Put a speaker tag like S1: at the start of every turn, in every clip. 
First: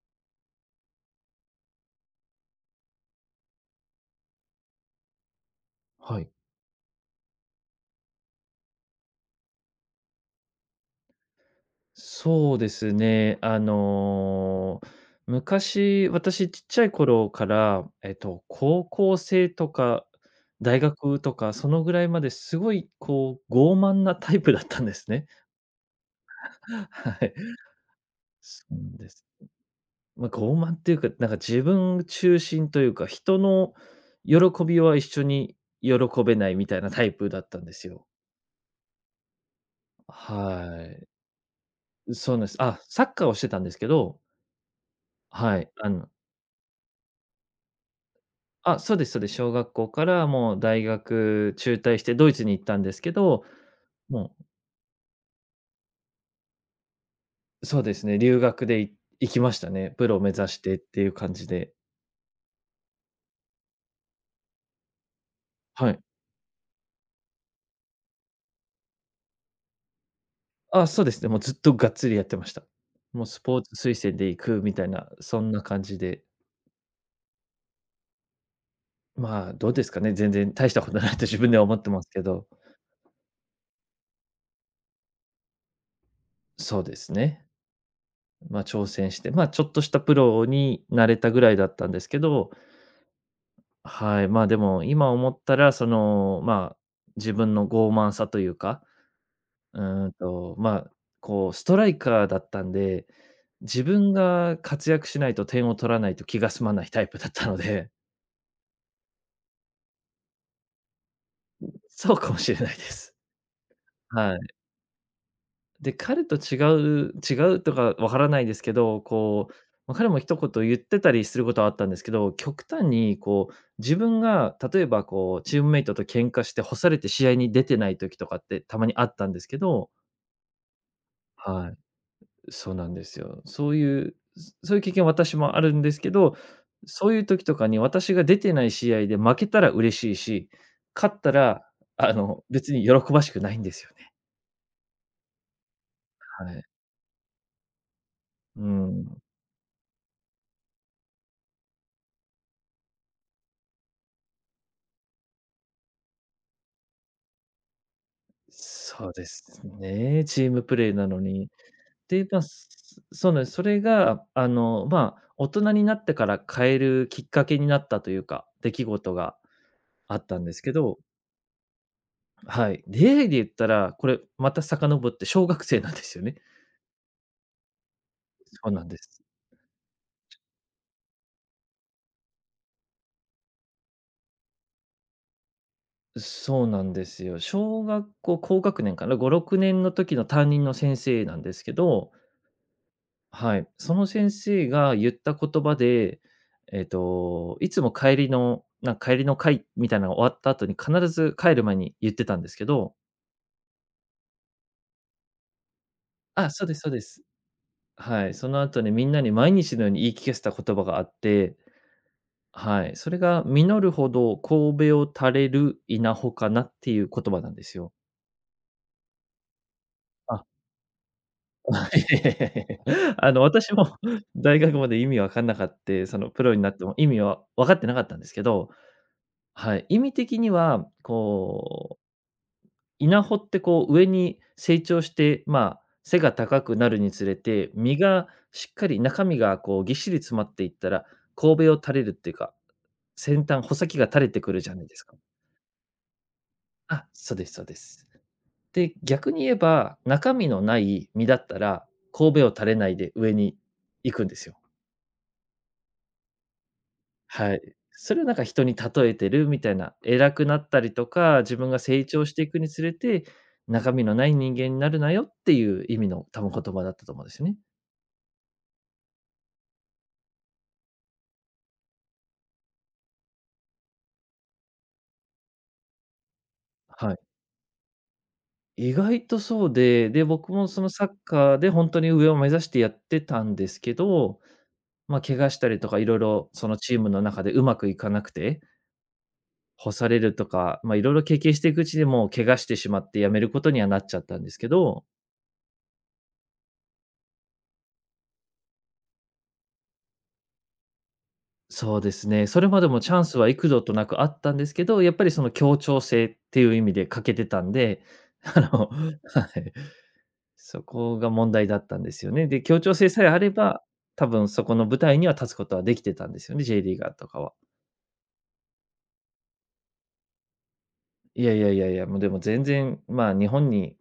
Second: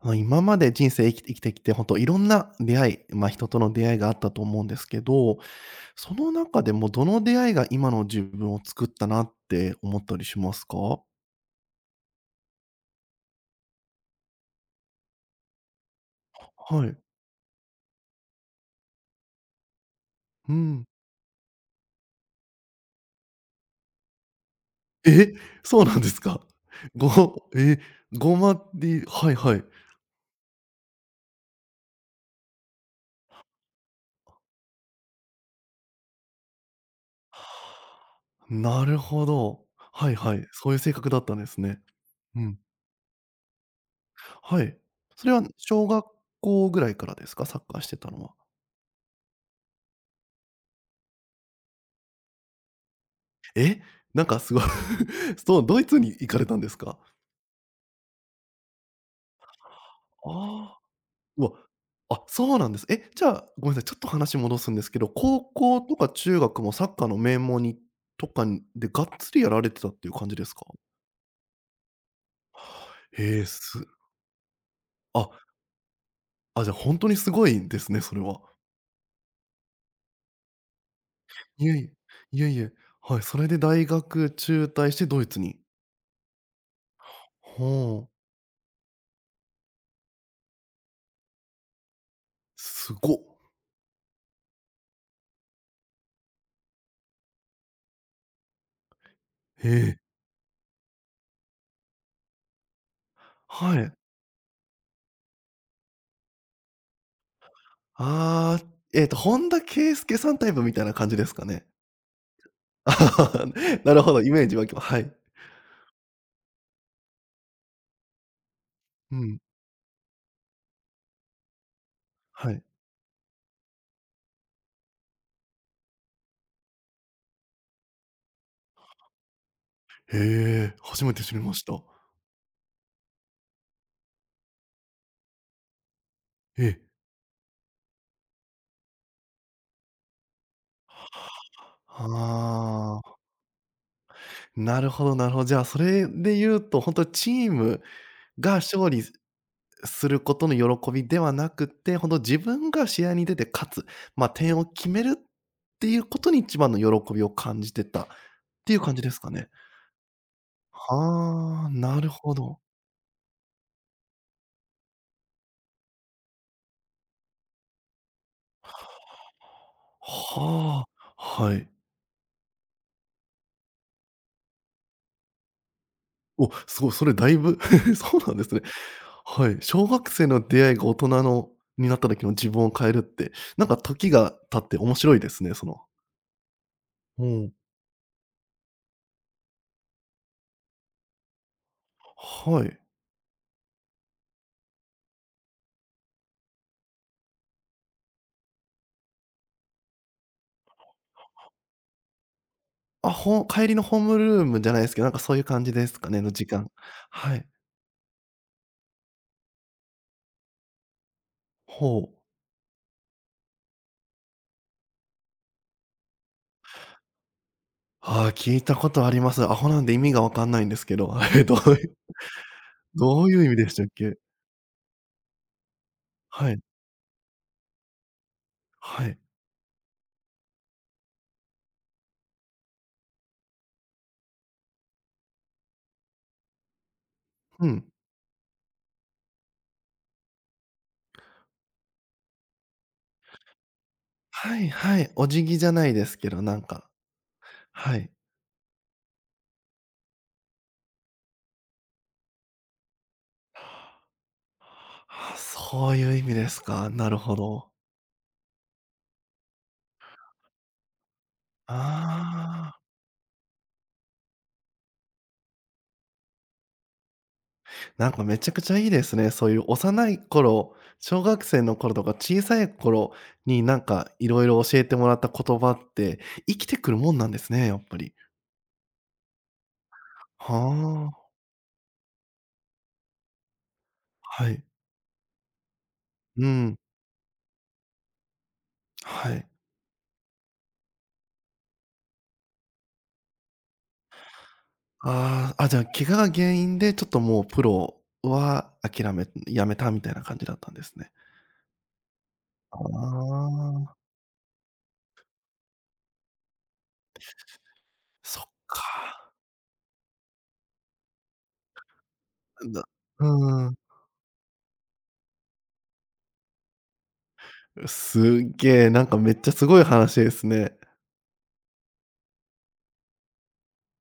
S1: あの、今まで人生生きてきて、本当いろんな出会い、まあ、人との出会いがあったと思うんですけど、そ
S2: はい。
S1: の中でもどの出会いが今の自分を作ったなって思ったりしますか？
S2: そうですね。昔、私ちっち
S1: は
S2: ゃい
S1: い。
S2: 頃から、高校生とか
S1: う
S2: 大
S1: ん。
S2: 学とか、そのぐらいまですごいこう、傲慢なタイプだったんですね。
S1: え！そうなんですか。
S2: はい。
S1: ごえ、ごま
S2: そう
S1: り
S2: です。
S1: はいはい。
S2: まあ、傲慢っていうか、なんか自分中心というか、人の喜びは一緒に喜べないみたいなタイプだったんですよ。
S1: なるほど。はいはい。そういう
S2: は
S1: 性
S2: い。
S1: 格だったんですね。
S2: そう
S1: う
S2: なんです。
S1: ん。
S2: あ、サッカーをしてたんですけど、
S1: はい。それは
S2: はい。
S1: 小
S2: あ
S1: 学
S2: の
S1: 校ぐらいからですか？サッカーしてたのは。
S2: あ、そうですそうです。小学校からもう大学中退してドイツに行ったんですけど、
S1: え、なん
S2: も
S1: かすごい そう、ドイツに行かれたんですか？
S2: うそうですね、留学で行きましたね。プロを
S1: あ
S2: 目指して
S1: あ、
S2: っていう感
S1: う
S2: じ
S1: わ、
S2: で。
S1: あ、そうなんです。え、じゃあ、ごめんなさい、ちょっと話戻すんですけど、高校
S2: は
S1: と
S2: い。
S1: か中学もサッカーの名門にとかにで、がっつりやられてたっていう感じですか？
S2: あ、そうですね、もうずっとがっつりやってました。もう
S1: へ
S2: ス
S1: え、
S2: ポー
S1: す
S2: ツ推薦で行くみたいな、そ
S1: あ、
S2: んな感じで。
S1: あ、じゃ、あ本当にすごいですね、それは。
S2: まあ、どうですかね、全然大したことないと自分では
S1: いえ
S2: 思
S1: い
S2: って
S1: え、
S2: ますけ
S1: い
S2: ど。
S1: えいえ、はい、それで大学中退してドイツに。
S2: そうですね。
S1: ほう、
S2: まあ、挑戦して、まあ、ちょっとしたプロになれたぐらいだったんですけど、
S1: すごっ。
S2: はい、まあ、でも、今思ったら、その、まあ、自分の傲慢さというか、
S1: へえ、
S2: まあ、こうストライカーだったんで、
S1: は
S2: 自
S1: い。
S2: 分が活躍しないと点を取らないと気が済まないタイプだったので、
S1: ああ、本田圭佑さんタイプみたいな感じですかね？
S2: そうかもしれないです。
S1: なるほど、イ
S2: はい。
S1: メージ湧きます、はい。
S2: で、彼と違うとかわからないですけど、
S1: うん、
S2: こう、ま、彼も一言言ってたりすることはあったんですけど、
S1: はい。
S2: 極端にこう、自分が例えばこう、チームメイトと喧嘩して干されて試合に出てない時とかってたまにあったんですけど、
S1: へえ、初めて知りまし
S2: は
S1: た。
S2: い、そうなんですよ。そういう、そういう経験私もあるんですけど、
S1: ええ。
S2: そういう時とかに私が出てない試合で負けたら嬉しいし、勝ったら、別に
S1: は
S2: 喜
S1: あ、
S2: ばしくないんですよね。
S1: なるほどなるほど。じゃあ、それで
S2: は
S1: 言う
S2: い。
S1: と、本当チームが
S2: う
S1: 勝利
S2: ん。
S1: することの喜びではなくて、本当自分が試合に出て勝つ、まあ、点を決めるっていうことに一番の喜びを感じてたっていう感じで
S2: そう
S1: す
S2: で
S1: かね。
S2: すね、チームプレーなのに。
S1: はあ、なる
S2: で、
S1: ほ
S2: まあ、
S1: ど。
S2: そうなんです。それが、まあ、大人になってから変えるきっかけになったというか、出来事があったんですけ
S1: はあ、
S2: ど、
S1: はい。
S2: はい。出会いで言ったら、これまた遡って小学生なんですよね。
S1: お、すごい、それだいぶ そうなんですね。
S2: そうなんです。
S1: はい、小学生の出会いが大人のになった時の自分を変えるって、なんか時が経って面白いですね、その。
S2: そうなんです
S1: う
S2: よ。
S1: ん。
S2: 小学校高学年かな、5、6年の時の担任の先生なんですけど、
S1: はい。
S2: はい、その先生が言った言葉で、いつも帰りのなんか帰りの会みたいなのが終わった後に、必ず帰る前に言ってたんですけど、
S1: あ、帰りのホームルームじゃないですけど、なんかそういう感じですかね、の時
S2: あ、そう
S1: 間。
S2: ですそうです。
S1: はい。
S2: はい、その後にみんなに毎日のように言い聞かせた言葉があって、
S1: ほう。
S2: はい、それが実るほど神戸を垂れる稲穂かなっていう言葉なんですよ。
S1: ああ、聞いたことあります。アホなんで意味がわ
S2: あ
S1: かんないんですけど、え、どう い
S2: あ、
S1: う
S2: いやいやいやいや、
S1: どういう意味でし
S2: 私
S1: たっ
S2: も
S1: け？
S2: 大学まで意味わかんなかって、そのプ
S1: は
S2: ロ
S1: い、
S2: になっても意味は分かってなかったんですけど、
S1: はい。
S2: はい、意味的には、こう、稲穂ってこう上に成長して、まあ、背が高くなるにつれ
S1: う
S2: て、
S1: ん。
S2: 実がしっかり中身がこうぎっしり詰まっていったら、神戸を垂れるっていうか、先端、穂先が垂れてく
S1: は
S2: る
S1: い
S2: じゃないで
S1: は
S2: す
S1: い、
S2: か。
S1: お辞儀じゃないですけど、なんか、
S2: あ、そうですそうで
S1: は
S2: す。
S1: い。
S2: で、逆に言えば、中身のない実だったら、神戸を垂れないで上に行くんですよ。
S1: あ、そういう意味ですか。なるほ
S2: はい。
S1: ど。
S2: それをなんか人に例えてるみたいな、偉くなったりとか、自分が成長していくに
S1: ああ、
S2: つれて、中身のない人間になるなよっていう意味の多分言葉だったと思うんですよね。
S1: なんかめちゃくちゃいいですね。そういう幼い頃、小学生の頃とか小さい頃になんかいろいろ教えてもらった言葉って、生きてくるも
S2: は
S1: ん
S2: い。
S1: なんですね、やっぱり。
S2: 意外とそうで、で、
S1: は
S2: 僕もそのサッ
S1: あ、
S2: カーで本当に上を目指してやってたんですけど、
S1: はい。
S2: まあ、怪我したりとかいろい
S1: う
S2: ろそ
S1: ん、
S2: のチームの中でうまくいかなくて、
S1: はい。
S2: 干されるとか、まあ、いろいろ経験していくうちでもう怪我してしまって辞めることにはなっちゃったんですけど、
S1: ああ、あ、じゃあ、怪我が原因でちょっともうプロは諦めやめたみたいな感じだったんですね。
S2: そうですね。それまで
S1: あ
S2: もチャンスは幾度と
S1: あ、
S2: なくあったんですけど、やっぱりその協調性っていう意味で欠けてたんで、
S1: そっ か。
S2: はい、そこが問題だったんですよね。で、協
S1: な
S2: 調性さ
S1: う
S2: えあれ
S1: ん。
S2: ば、多分そこの舞台には立つことはできてたんですよね、J リーガーとかは。
S1: すっげえ、なんかめっちゃすごい話ですね。
S2: いやいやいやいや、もうでも全然、まあ、日本に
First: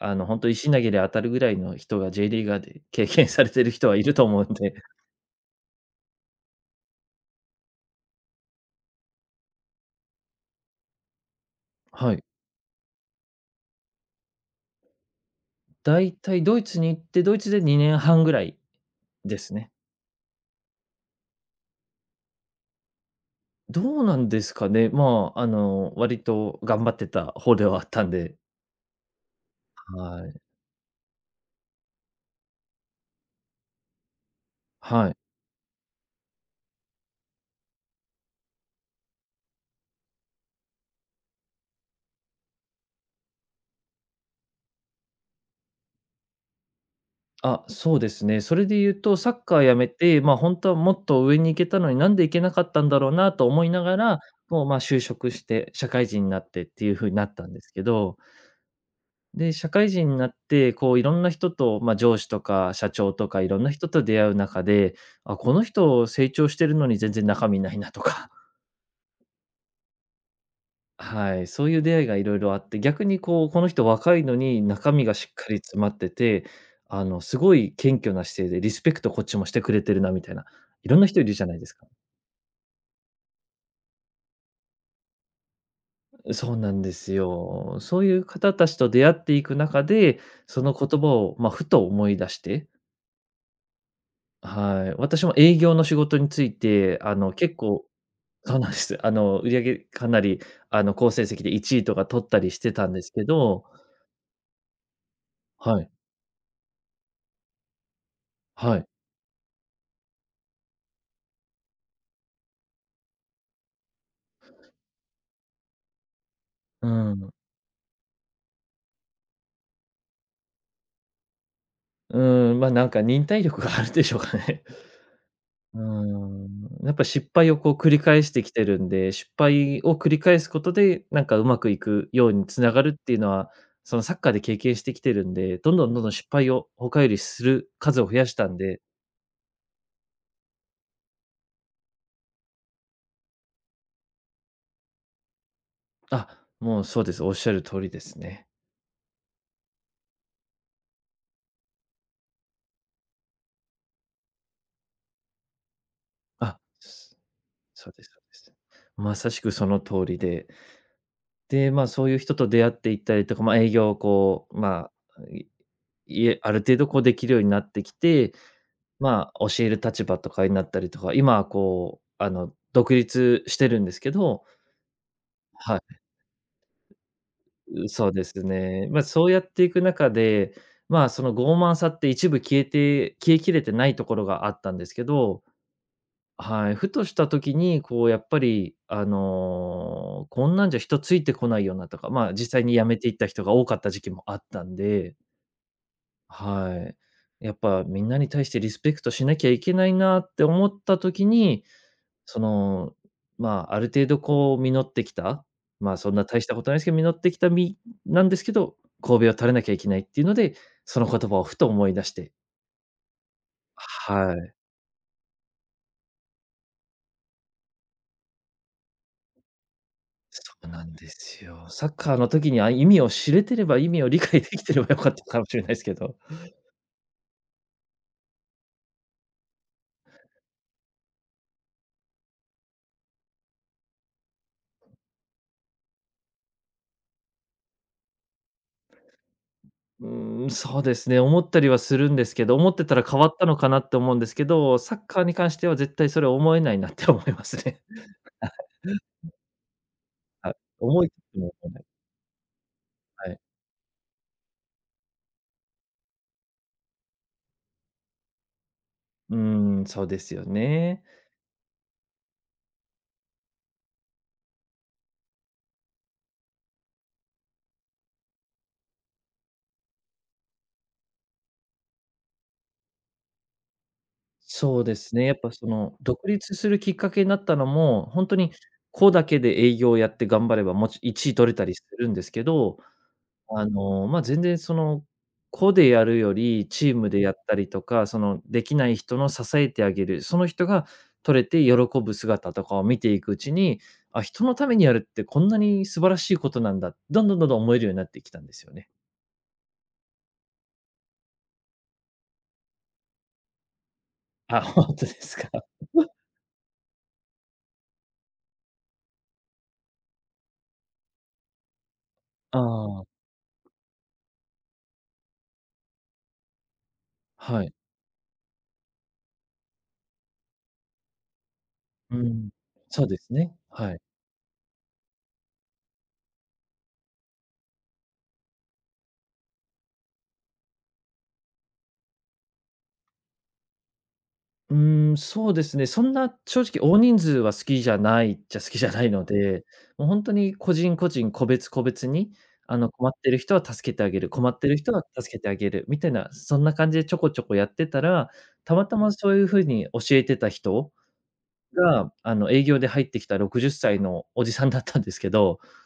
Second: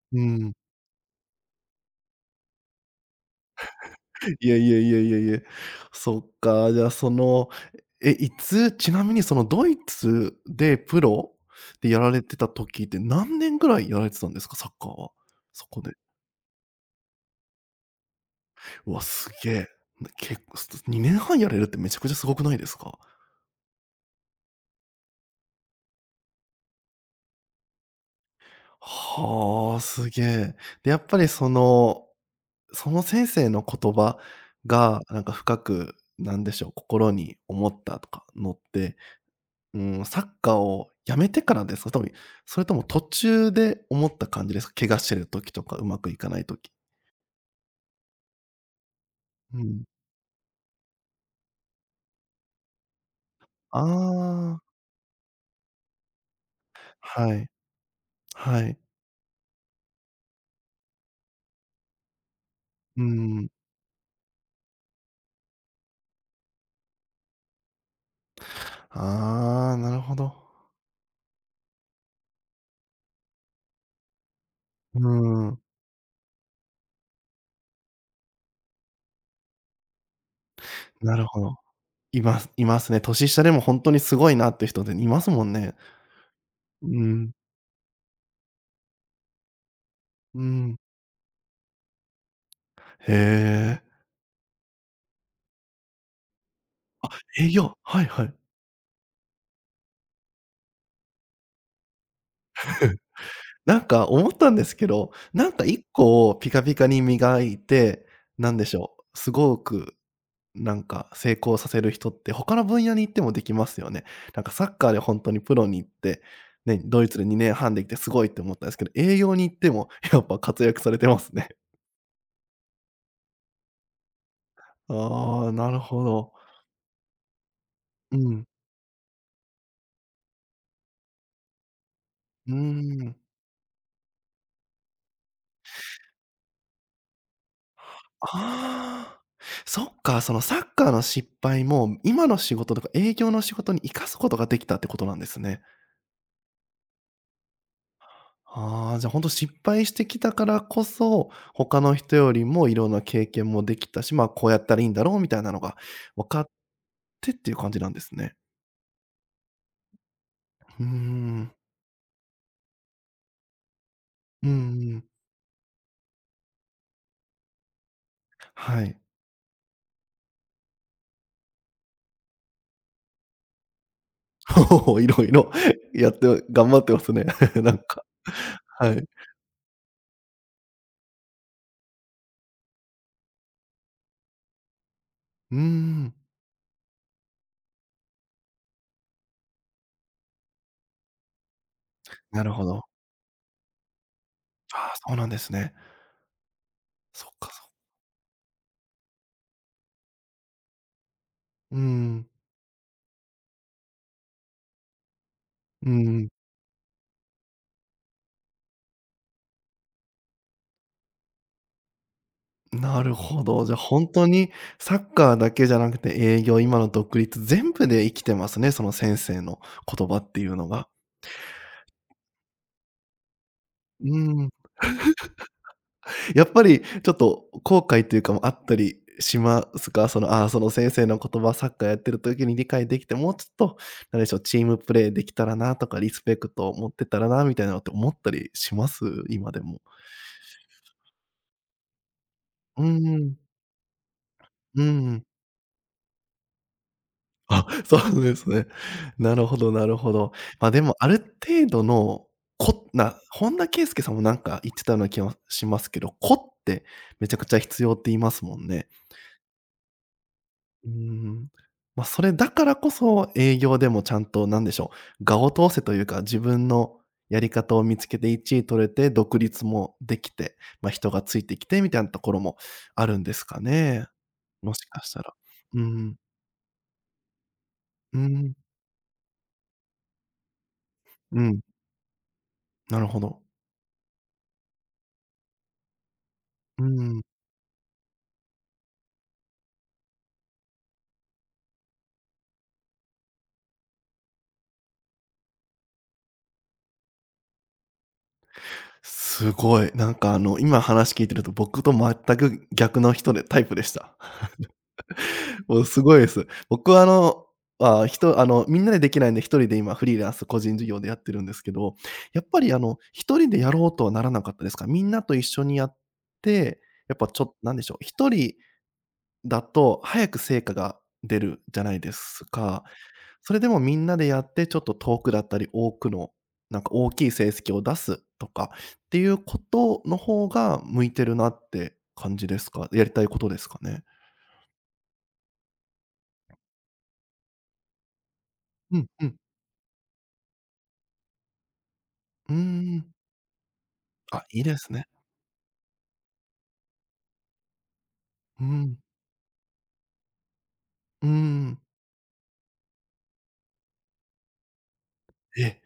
S1: う
S2: 本当
S1: ん。
S2: 石投げで当たるぐらいの人が J リーガーで経験されてる人はいると思う
S1: い
S2: ん
S1: やい
S2: で、
S1: やいやいやいや。そっか、じゃあその、え、いつ、ちなみにそのドイツでプロでやら
S2: は
S1: れ
S2: い。
S1: てた時って何年ぐらいやられてたんですか？サッカーは。そこで。
S2: だいたいドイツに行って、ドイツで2年半ぐらい
S1: うわ、す
S2: で
S1: げ
S2: す
S1: え。
S2: ね。
S1: 結構2年半やれるってめちゃくちゃすごくないですか？
S2: どうなんですかね。まあ、割と頑張ってた方ではあったんで。
S1: はあ、すげ
S2: はい。
S1: え。で、やっぱりその先生の言葉が、
S2: はい。
S1: なんか深く、なんでしょう、心に思ったとかのって、うん、サッカーを辞めてからですか？多分、それとも途中で思った感じですか？怪我してる時とかうまくいかない時。
S2: あ、そうですね。それで言うと、サッ
S1: う
S2: カー辞
S1: ん。
S2: めて、まあ、本当はもっと上に行けたのに、なんで行けなかったんだろうなと思い
S1: あ
S2: ながら、
S1: あ、
S2: もう、ま、就職して、社会人になってっていう風にな
S1: は
S2: った
S1: い、
S2: んですけど、
S1: はい。
S2: で、社会人になって、こう、いろんな人と、まあ、上司とか社
S1: う
S2: 長とか
S1: ん。
S2: いろんな人と出会う中で、あ、この人成長してるのに全然中身ないなとか。
S1: ああ、なるほど。
S2: はい、そういう出会いがいろいろあって、逆にこう、この人若いのに中身
S1: う
S2: がしっか
S1: ん、
S2: り詰まってて、すごい謙虚な姿勢でリスペクトこっちもしてくれてるなみたいな、いろんな
S1: な
S2: 人
S1: る
S2: いる
S1: ほ
S2: じゃ
S1: ど。
S2: ないですか。
S1: いますいますね。年下でもほんとにすごいなって人でいますもんね。
S2: そうなんで
S1: う
S2: す
S1: ん、
S2: よ。そういう方たちと出会っていく中で、
S1: う
S2: その
S1: ん。
S2: 言葉を、まあ、ふと思い出して、
S1: へえ。
S2: はい、私も営業の仕事について、
S1: え、い
S2: 結
S1: や、
S2: 構
S1: はいはい。
S2: そうなんです。売上かなり、好成績で1位とか取ったりしてたんですけど、
S1: なんか思ったんですけど、なんか
S2: は
S1: 一
S2: い、
S1: 個をピカピカに磨いて、なんでし
S2: はい。
S1: ょう、すごくなんか成功させる人って他の分野に行ってもできますよね。なんかサッカーでほんとにプロに行って、ね、
S2: う
S1: ドイツで
S2: ん。
S1: 2年半できてすごいって思ったんですけど、営業に行ってもやっぱ活躍されてますね。
S2: うーん、まあ、なんか忍耐力があるんでしょうかね。
S1: ああ、な
S2: う
S1: る
S2: ー
S1: ほど。
S2: ん、やっぱ失敗をこう繰り
S1: う
S2: 返して
S1: ん。
S2: きてるんで、失敗を繰り返すことで、なんかうまくいくように
S1: うー
S2: つながるって
S1: ん。
S2: いうのは、そのサッカーで経験してきてるんで、どんどんどんどん失敗を他よりする数を増やしたんで、
S1: ああ、そっか、そのサッカーの失敗も、今の仕事とか営業の仕事に生かすことができたってことなんですね。
S2: あ、もうそうです。おっしゃる通りですね。
S1: ああ、じゃあ本当失敗してきたからこそ、他の人よりもいろんな経験もできたし、まあ、こうやったらいいんだろうみたいなのが分かっ
S2: あ、
S1: てっていう感じ
S2: そ
S1: な
S2: そ
S1: ん
S2: う
S1: で
S2: です
S1: す
S2: そう
S1: ね。
S2: です。まさしくその通りで、
S1: うーん。
S2: で、まあ、そういう人と出会っていったりとか、まあ、営業を
S1: う
S2: こ
S1: んう
S2: う、ま
S1: ん。
S2: あ、いいえ、ある程度こうできるようになってきて、
S1: はい。
S2: まあ、教える立場とかになったりとか、今はこう、独立してるんですけど、
S1: おお、いろいろ
S2: は
S1: やって頑張ってますね。なん
S2: い、
S1: か。
S2: そうですね。
S1: は
S2: まあ、
S1: い。
S2: そうやっていく中で、まあ、その傲慢さって一部消えて消えきれてないところがあったんですけど、
S1: うーん。
S2: はい、ふとした時に、こうやっぱり、こんなんじゃ人ついてこないよなとか、まあ、
S1: なる
S2: 実
S1: ほ
S2: 際に辞
S1: ど。
S2: めていった人が多かった時期もあったん
S1: ああ、そ
S2: で、
S1: うなんですね。
S2: はい。
S1: そっか、
S2: やっ
S1: そ
S2: ぱみんなに対してリスペクトしなきゃいけないなって思った時に
S1: う、
S2: その、まあ、ある程度こう実ってきた、
S1: うー
S2: まあ、
S1: ん、う
S2: そんな
S1: ん、
S2: 大したことないですけど、実ってきた実なんですけど、頭を垂れなきゃいけないっていうので、その言葉をふと思い出して。
S1: なるほど。じゃ、あ本当
S2: は
S1: に
S2: い、
S1: サッカーだけじゃなくて営業、今の独立、全部で生きてますね、その先生の言葉って
S2: そ
S1: いうの
S2: うな
S1: が。
S2: んですよ。サッカーの時に、あ、意味を知れてれば、意味を
S1: う
S2: 理解で
S1: ん。
S2: きてればよかったかもしれないですけど。
S1: やっぱりちょっと後悔というかもあったりしますか？その、ああ、その先生の言葉、サッカーやってる時に理解できて、もうちょっと、なんでしょう、チームプレーできたらなとか、リスペクトを持ってたらなみたいなのって思ったりします？今でも。
S2: そうですね、思ったりはするんですけど、思っ
S1: う
S2: てたら変わっ
S1: ん。
S2: たのかなって思うんですけど、
S1: う
S2: サッカ
S1: ん。
S2: ーに関しては絶対それは思えないなって思います
S1: あ、
S2: ね。
S1: そ うですね。なるほどなるほど。
S2: はい、
S1: ま、でも
S2: 思
S1: あ
S2: いつ
S1: る
S2: つも
S1: 程
S2: 思えな
S1: 度
S2: い。
S1: の、
S2: はい。
S1: 本田圭佑さんもなんか言ってたような気はしますけど、こってめちゃくちゃ必要って言いますもんね。
S2: うーそうですよ
S1: うー
S2: ね。
S1: ん。まあ、それだからこそ、営業でもちゃんとなんでしょう、我を通せというか、自分のやり方を見つけて1位取れて、独立もできて、まあ、人がついてきてみたいなところもあるんですかね。も
S2: そ
S1: し
S2: うで
S1: かし
S2: す
S1: た
S2: ね。や
S1: ら。
S2: っぱそ
S1: うん
S2: の、
S1: うん。
S2: 独立するきっかけになったのも、
S1: う
S2: 本当に
S1: ん。
S2: 個だけで営業をやって頑張れば、もち1位
S1: う
S2: 取れ
S1: ん。
S2: たりするんですけど、
S1: なるほど。
S2: 全然その、個でやるよ
S1: うん、なるほど、
S2: り、チーム
S1: う
S2: で
S1: ん、
S2: やったりとか、その、できない人の支えてあげる、その人が取れて喜ぶ姿とかを見ていくうちに、あ、人のためにやるってこんなに素晴らしいことなんだ、どんどんどんどん思えるようになってきたんですよね。
S1: すごい。なんかあの、今話聞いてると僕と全く逆の人でタイプでした。
S2: あ、本当ですか。
S1: もうすごいです。僕はあの、まあ、人、あの、みんなでできないんで、一人で今フリーランス個人事業でやってるんですけど、やっぱ
S2: あ
S1: りあの、
S2: あ、
S1: 一人でやろうとはならなかったですか？みんなと一緒にやって、やっぱちょっと
S2: は
S1: な
S2: い。
S1: んでしょう、一人だと早く成果が出るじゃないで
S2: う
S1: す
S2: ん。
S1: か。
S2: そうです
S1: そ
S2: ね。
S1: れでも
S2: は
S1: み
S2: い。
S1: んなでやって、ちょっと遠くだったり、多くの、なんか大きい成績を出すとかっていうことの方が向いてるなって感じですか？やりたいことですかね？
S2: そうですね。そんな正直大人数は好きじゃないっちゃ好きじゃ
S1: う
S2: な
S1: ん、
S2: い
S1: う
S2: の
S1: ん。
S2: で、もうほんとに個人個人、個別個別に、
S1: うー
S2: 困
S1: ん。
S2: ってる人は助けてあげる、
S1: あ、
S2: 困っ
S1: いい
S2: て
S1: で
S2: る
S1: す
S2: 人は
S1: ね。
S2: 助けてあげるみたいな、そんな感じでちょこちょこやってたら、
S1: う
S2: たまた
S1: ん。
S2: まそういう風に教えてた人
S1: うーん。
S2: が、営業で入ってきた60歳のおじさんだったんですけど、
S1: え、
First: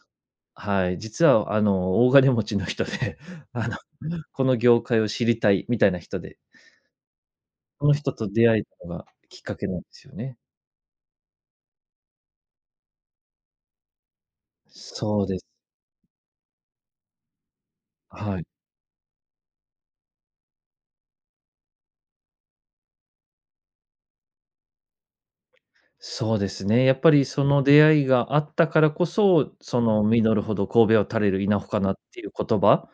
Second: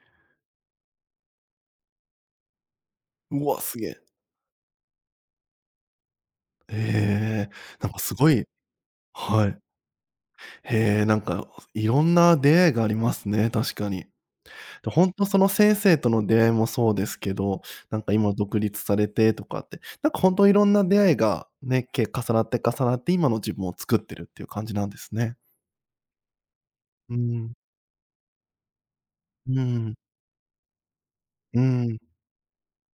S2: はい、実は、大金持ちの人で、
S1: う わ、
S2: あの、
S1: すげえ。
S2: この業界を知りたいみたいな人で、
S1: ええ、
S2: そ
S1: なん
S2: の
S1: かす
S2: 人と
S1: ごい、
S2: 出会えたのがきっ
S1: は
S2: か
S1: い。
S2: けなんですよね。
S1: へえ、なんか、いろんな出会いがありますね、確かに。で、ほん
S2: そ
S1: と
S2: う
S1: そ
S2: です。
S1: の先生との出会いもそうですけど、なんか今
S2: はい。
S1: 独立されてとかって、なんかほんといろんな出会いがね、重なって重なって今の自分を作ってるっていう感じなんですね。
S2: そうですね。やっぱ
S1: う
S2: りそ
S1: ん。
S2: の出会いがあったからこ
S1: うー
S2: そ、そ
S1: ん。
S2: の実るほど神戸を垂れる稲
S1: うー
S2: 穂かなっ
S1: ん。
S2: ていう言葉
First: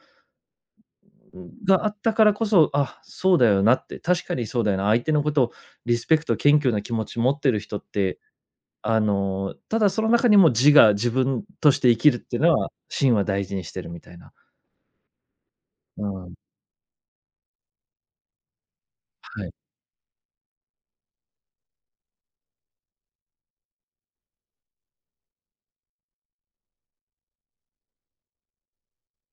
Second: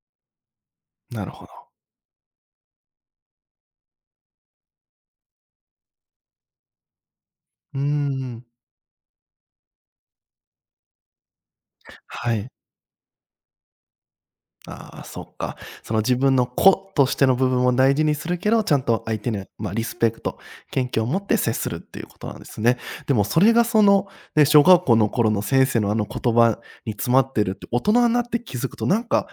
S1: なるほど。
S2: があったからこそ、あ、そうだよなって、確かにそうだよな、相手のことをリスペクト、謙虚な気持ち持ってる
S1: う
S2: 人
S1: ー
S2: って、
S1: ん。
S2: ただその中にも自我、自分として生きるっ
S1: は
S2: ていう
S1: い。
S2: のは、芯は大事にしてるみたいな。
S1: ああ、そっか。その
S2: うん、
S1: 自
S2: は
S1: 分の個としての部分を大事にするけど、ちゃんと相手に
S2: い。
S1: まあリスペクト、謙虚を持って接するっていうことなんですね。でもそれがその、ね、小学校の頃の先生のあの言葉に詰まってるって大人になって気づくとなんか、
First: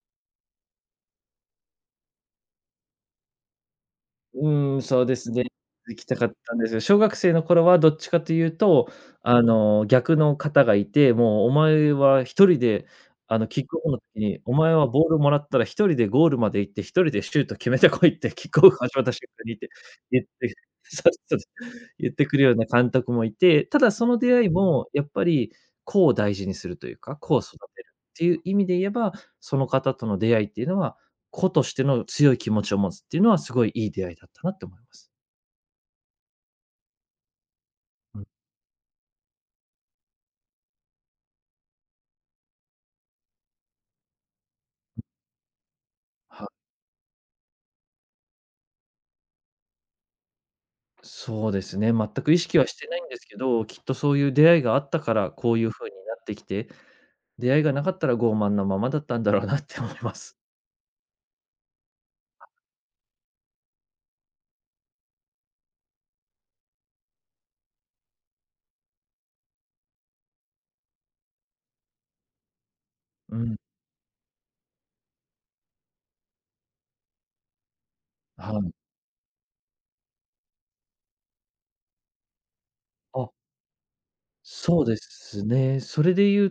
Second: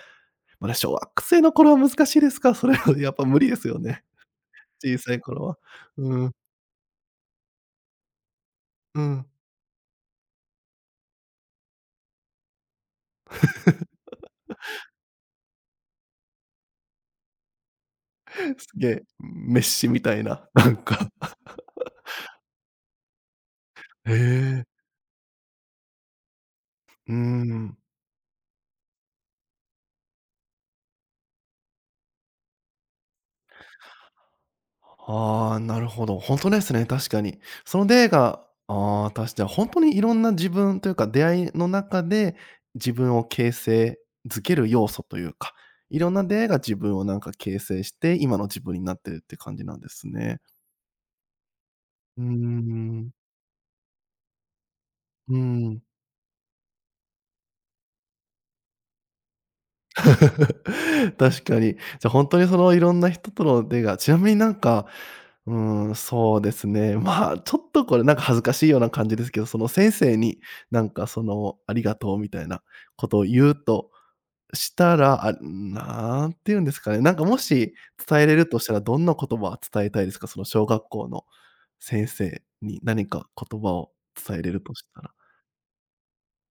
S1: まだ小学生の頃は難しいですか？それは やっぱ無理ですよね。
S2: う
S1: 小
S2: そう
S1: さ
S2: で
S1: い
S2: す
S1: 頃
S2: ね。
S1: は。
S2: 行きた
S1: う
S2: か
S1: ん、
S2: ったんですよ。小学生の頃はどっちかというと、
S1: うん。
S2: 逆の方がいて、もうお前は一人で、キックオフの時に、お前はボールもらったら一人でゴールまで行って、一人でシュート決めてこいってキック
S1: す
S2: オフ
S1: げ
S2: 始ま
S1: え、
S2: った瞬間にっ
S1: メッ
S2: て、
S1: シみた
S2: 言
S1: い
S2: っ
S1: な、
S2: て
S1: なん
S2: そ
S1: か。
S2: うそう言ってくるような監督もいて、ただそ
S1: へ
S2: の出会い
S1: え、
S2: もやっぱり個を大事にするという
S1: うー
S2: か、個を育てる
S1: ん。
S2: っていう意味で言えば、その方との出会いっていうのは子としての強い気持ちを持つっていうのは、すごいいい出会いだったなって思います。
S1: ああ、なるほど。本当ですね、確かに。その出会い
S2: うん。
S1: が、ああ、確かに本当にいろんな自分というか、出会いの中で、自分を形成づける要素というか、いろんな出会
S2: は
S1: いが自分をなんか形成して、今の自分になってるって感じなんですね。
S2: そうですね、全
S1: うー
S2: く意識はしてないん
S1: ん、
S2: ですけど、きっとそういう出会いがあったから、
S1: うー
S2: こういう
S1: ん。
S2: 風になってきて、出会いがなかったら傲慢なままだったんだろうなって思 います。
S1: 確かに。じゃ、あ本当にそのいろんな人との出がちなみになんか、うん、そうですね、まあ、ちょっとこれなんか恥ずかしいような感じですけど、その先生になんかその「ありがとう」みたいなことを
S2: う
S1: 言う
S2: ん、
S1: としたら、あ、なんて言うんですかね、なんかもし伝えれる
S2: は
S1: とし
S2: い。
S1: たらどんな言葉を伝えたいですか？その小学校の先生に何か
S2: あ、
S1: 言葉を伝えれると
S2: そ
S1: し
S2: うで
S1: たら。
S2: すね。それで言う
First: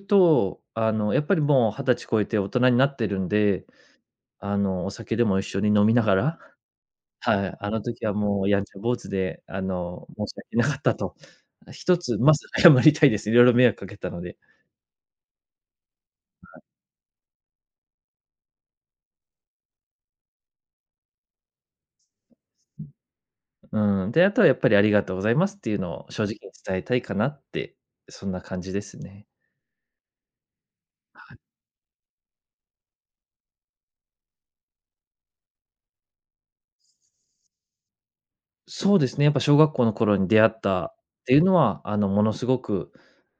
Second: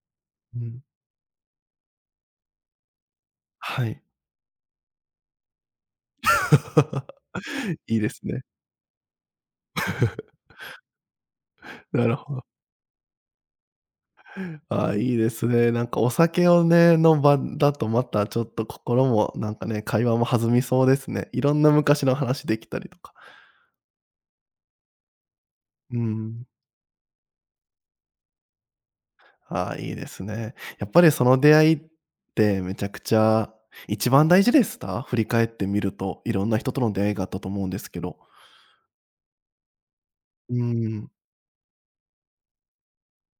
S1: う
S2: と、
S1: ん、
S2: やっぱりもう20歳超えて大人になってるんで、
S1: はい。
S2: お酒でも一緒に飲みながらはい、あ の
S1: いい
S2: 時
S1: で
S2: は
S1: す
S2: も
S1: ね。
S2: うやんちゃ坊主で、申し 訳なかったと。一
S1: なる
S2: つま
S1: ほ
S2: ず
S1: ど。
S2: 謝りたいです。いろいろ迷惑かけたので。
S1: ああ、いいですね。なんかお酒をね、の場だとまたちょっと心もなんかね、会話も弾みそうですね。いろんな昔の話できたりとか。
S2: うん。で、あとはやっぱりありがとうございますっていう
S1: う
S2: のを正直に
S1: ん。
S2: 伝えたいかなって、そんな感じですね。
S1: ああ、いいですね。やっぱりその出会いってめちゃくちゃ一番大事でした、振り返ってみると、いろんな人との出会いがあったと思うんですけど。
S2: そうですね、やっぱ小学校の頃に出会っ
S1: う
S2: たっ
S1: ん。
S2: ていうのは、ものすごく、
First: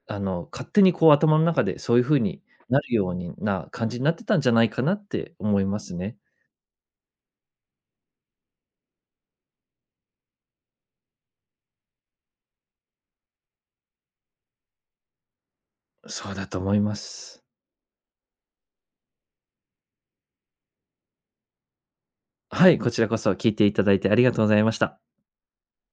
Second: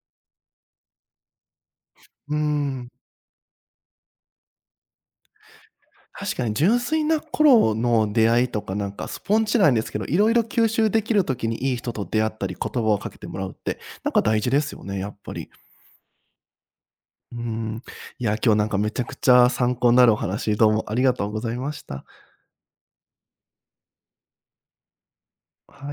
S2: 勝手にこう頭の中でそういう風
S1: う
S2: にな
S1: ん。
S2: るようにな感じになってたんじゃないかなって思いますね。
S1: 確かに純粋な頃の出会いとか、なんかスポンジなんですけど、いろいろ吸収できる時にいい人と出会ったり、言葉をかけてもらうって、なんか大事ですよね、やっぱり。
S2: そうだと思いま
S1: う
S2: す。
S1: ん。いや、今日なんかめちゃくちゃ参考になるお話、どうもありがとうございました。
S2: はい、こちらこそ聞いていただいてありがとうございました。
S1: はい。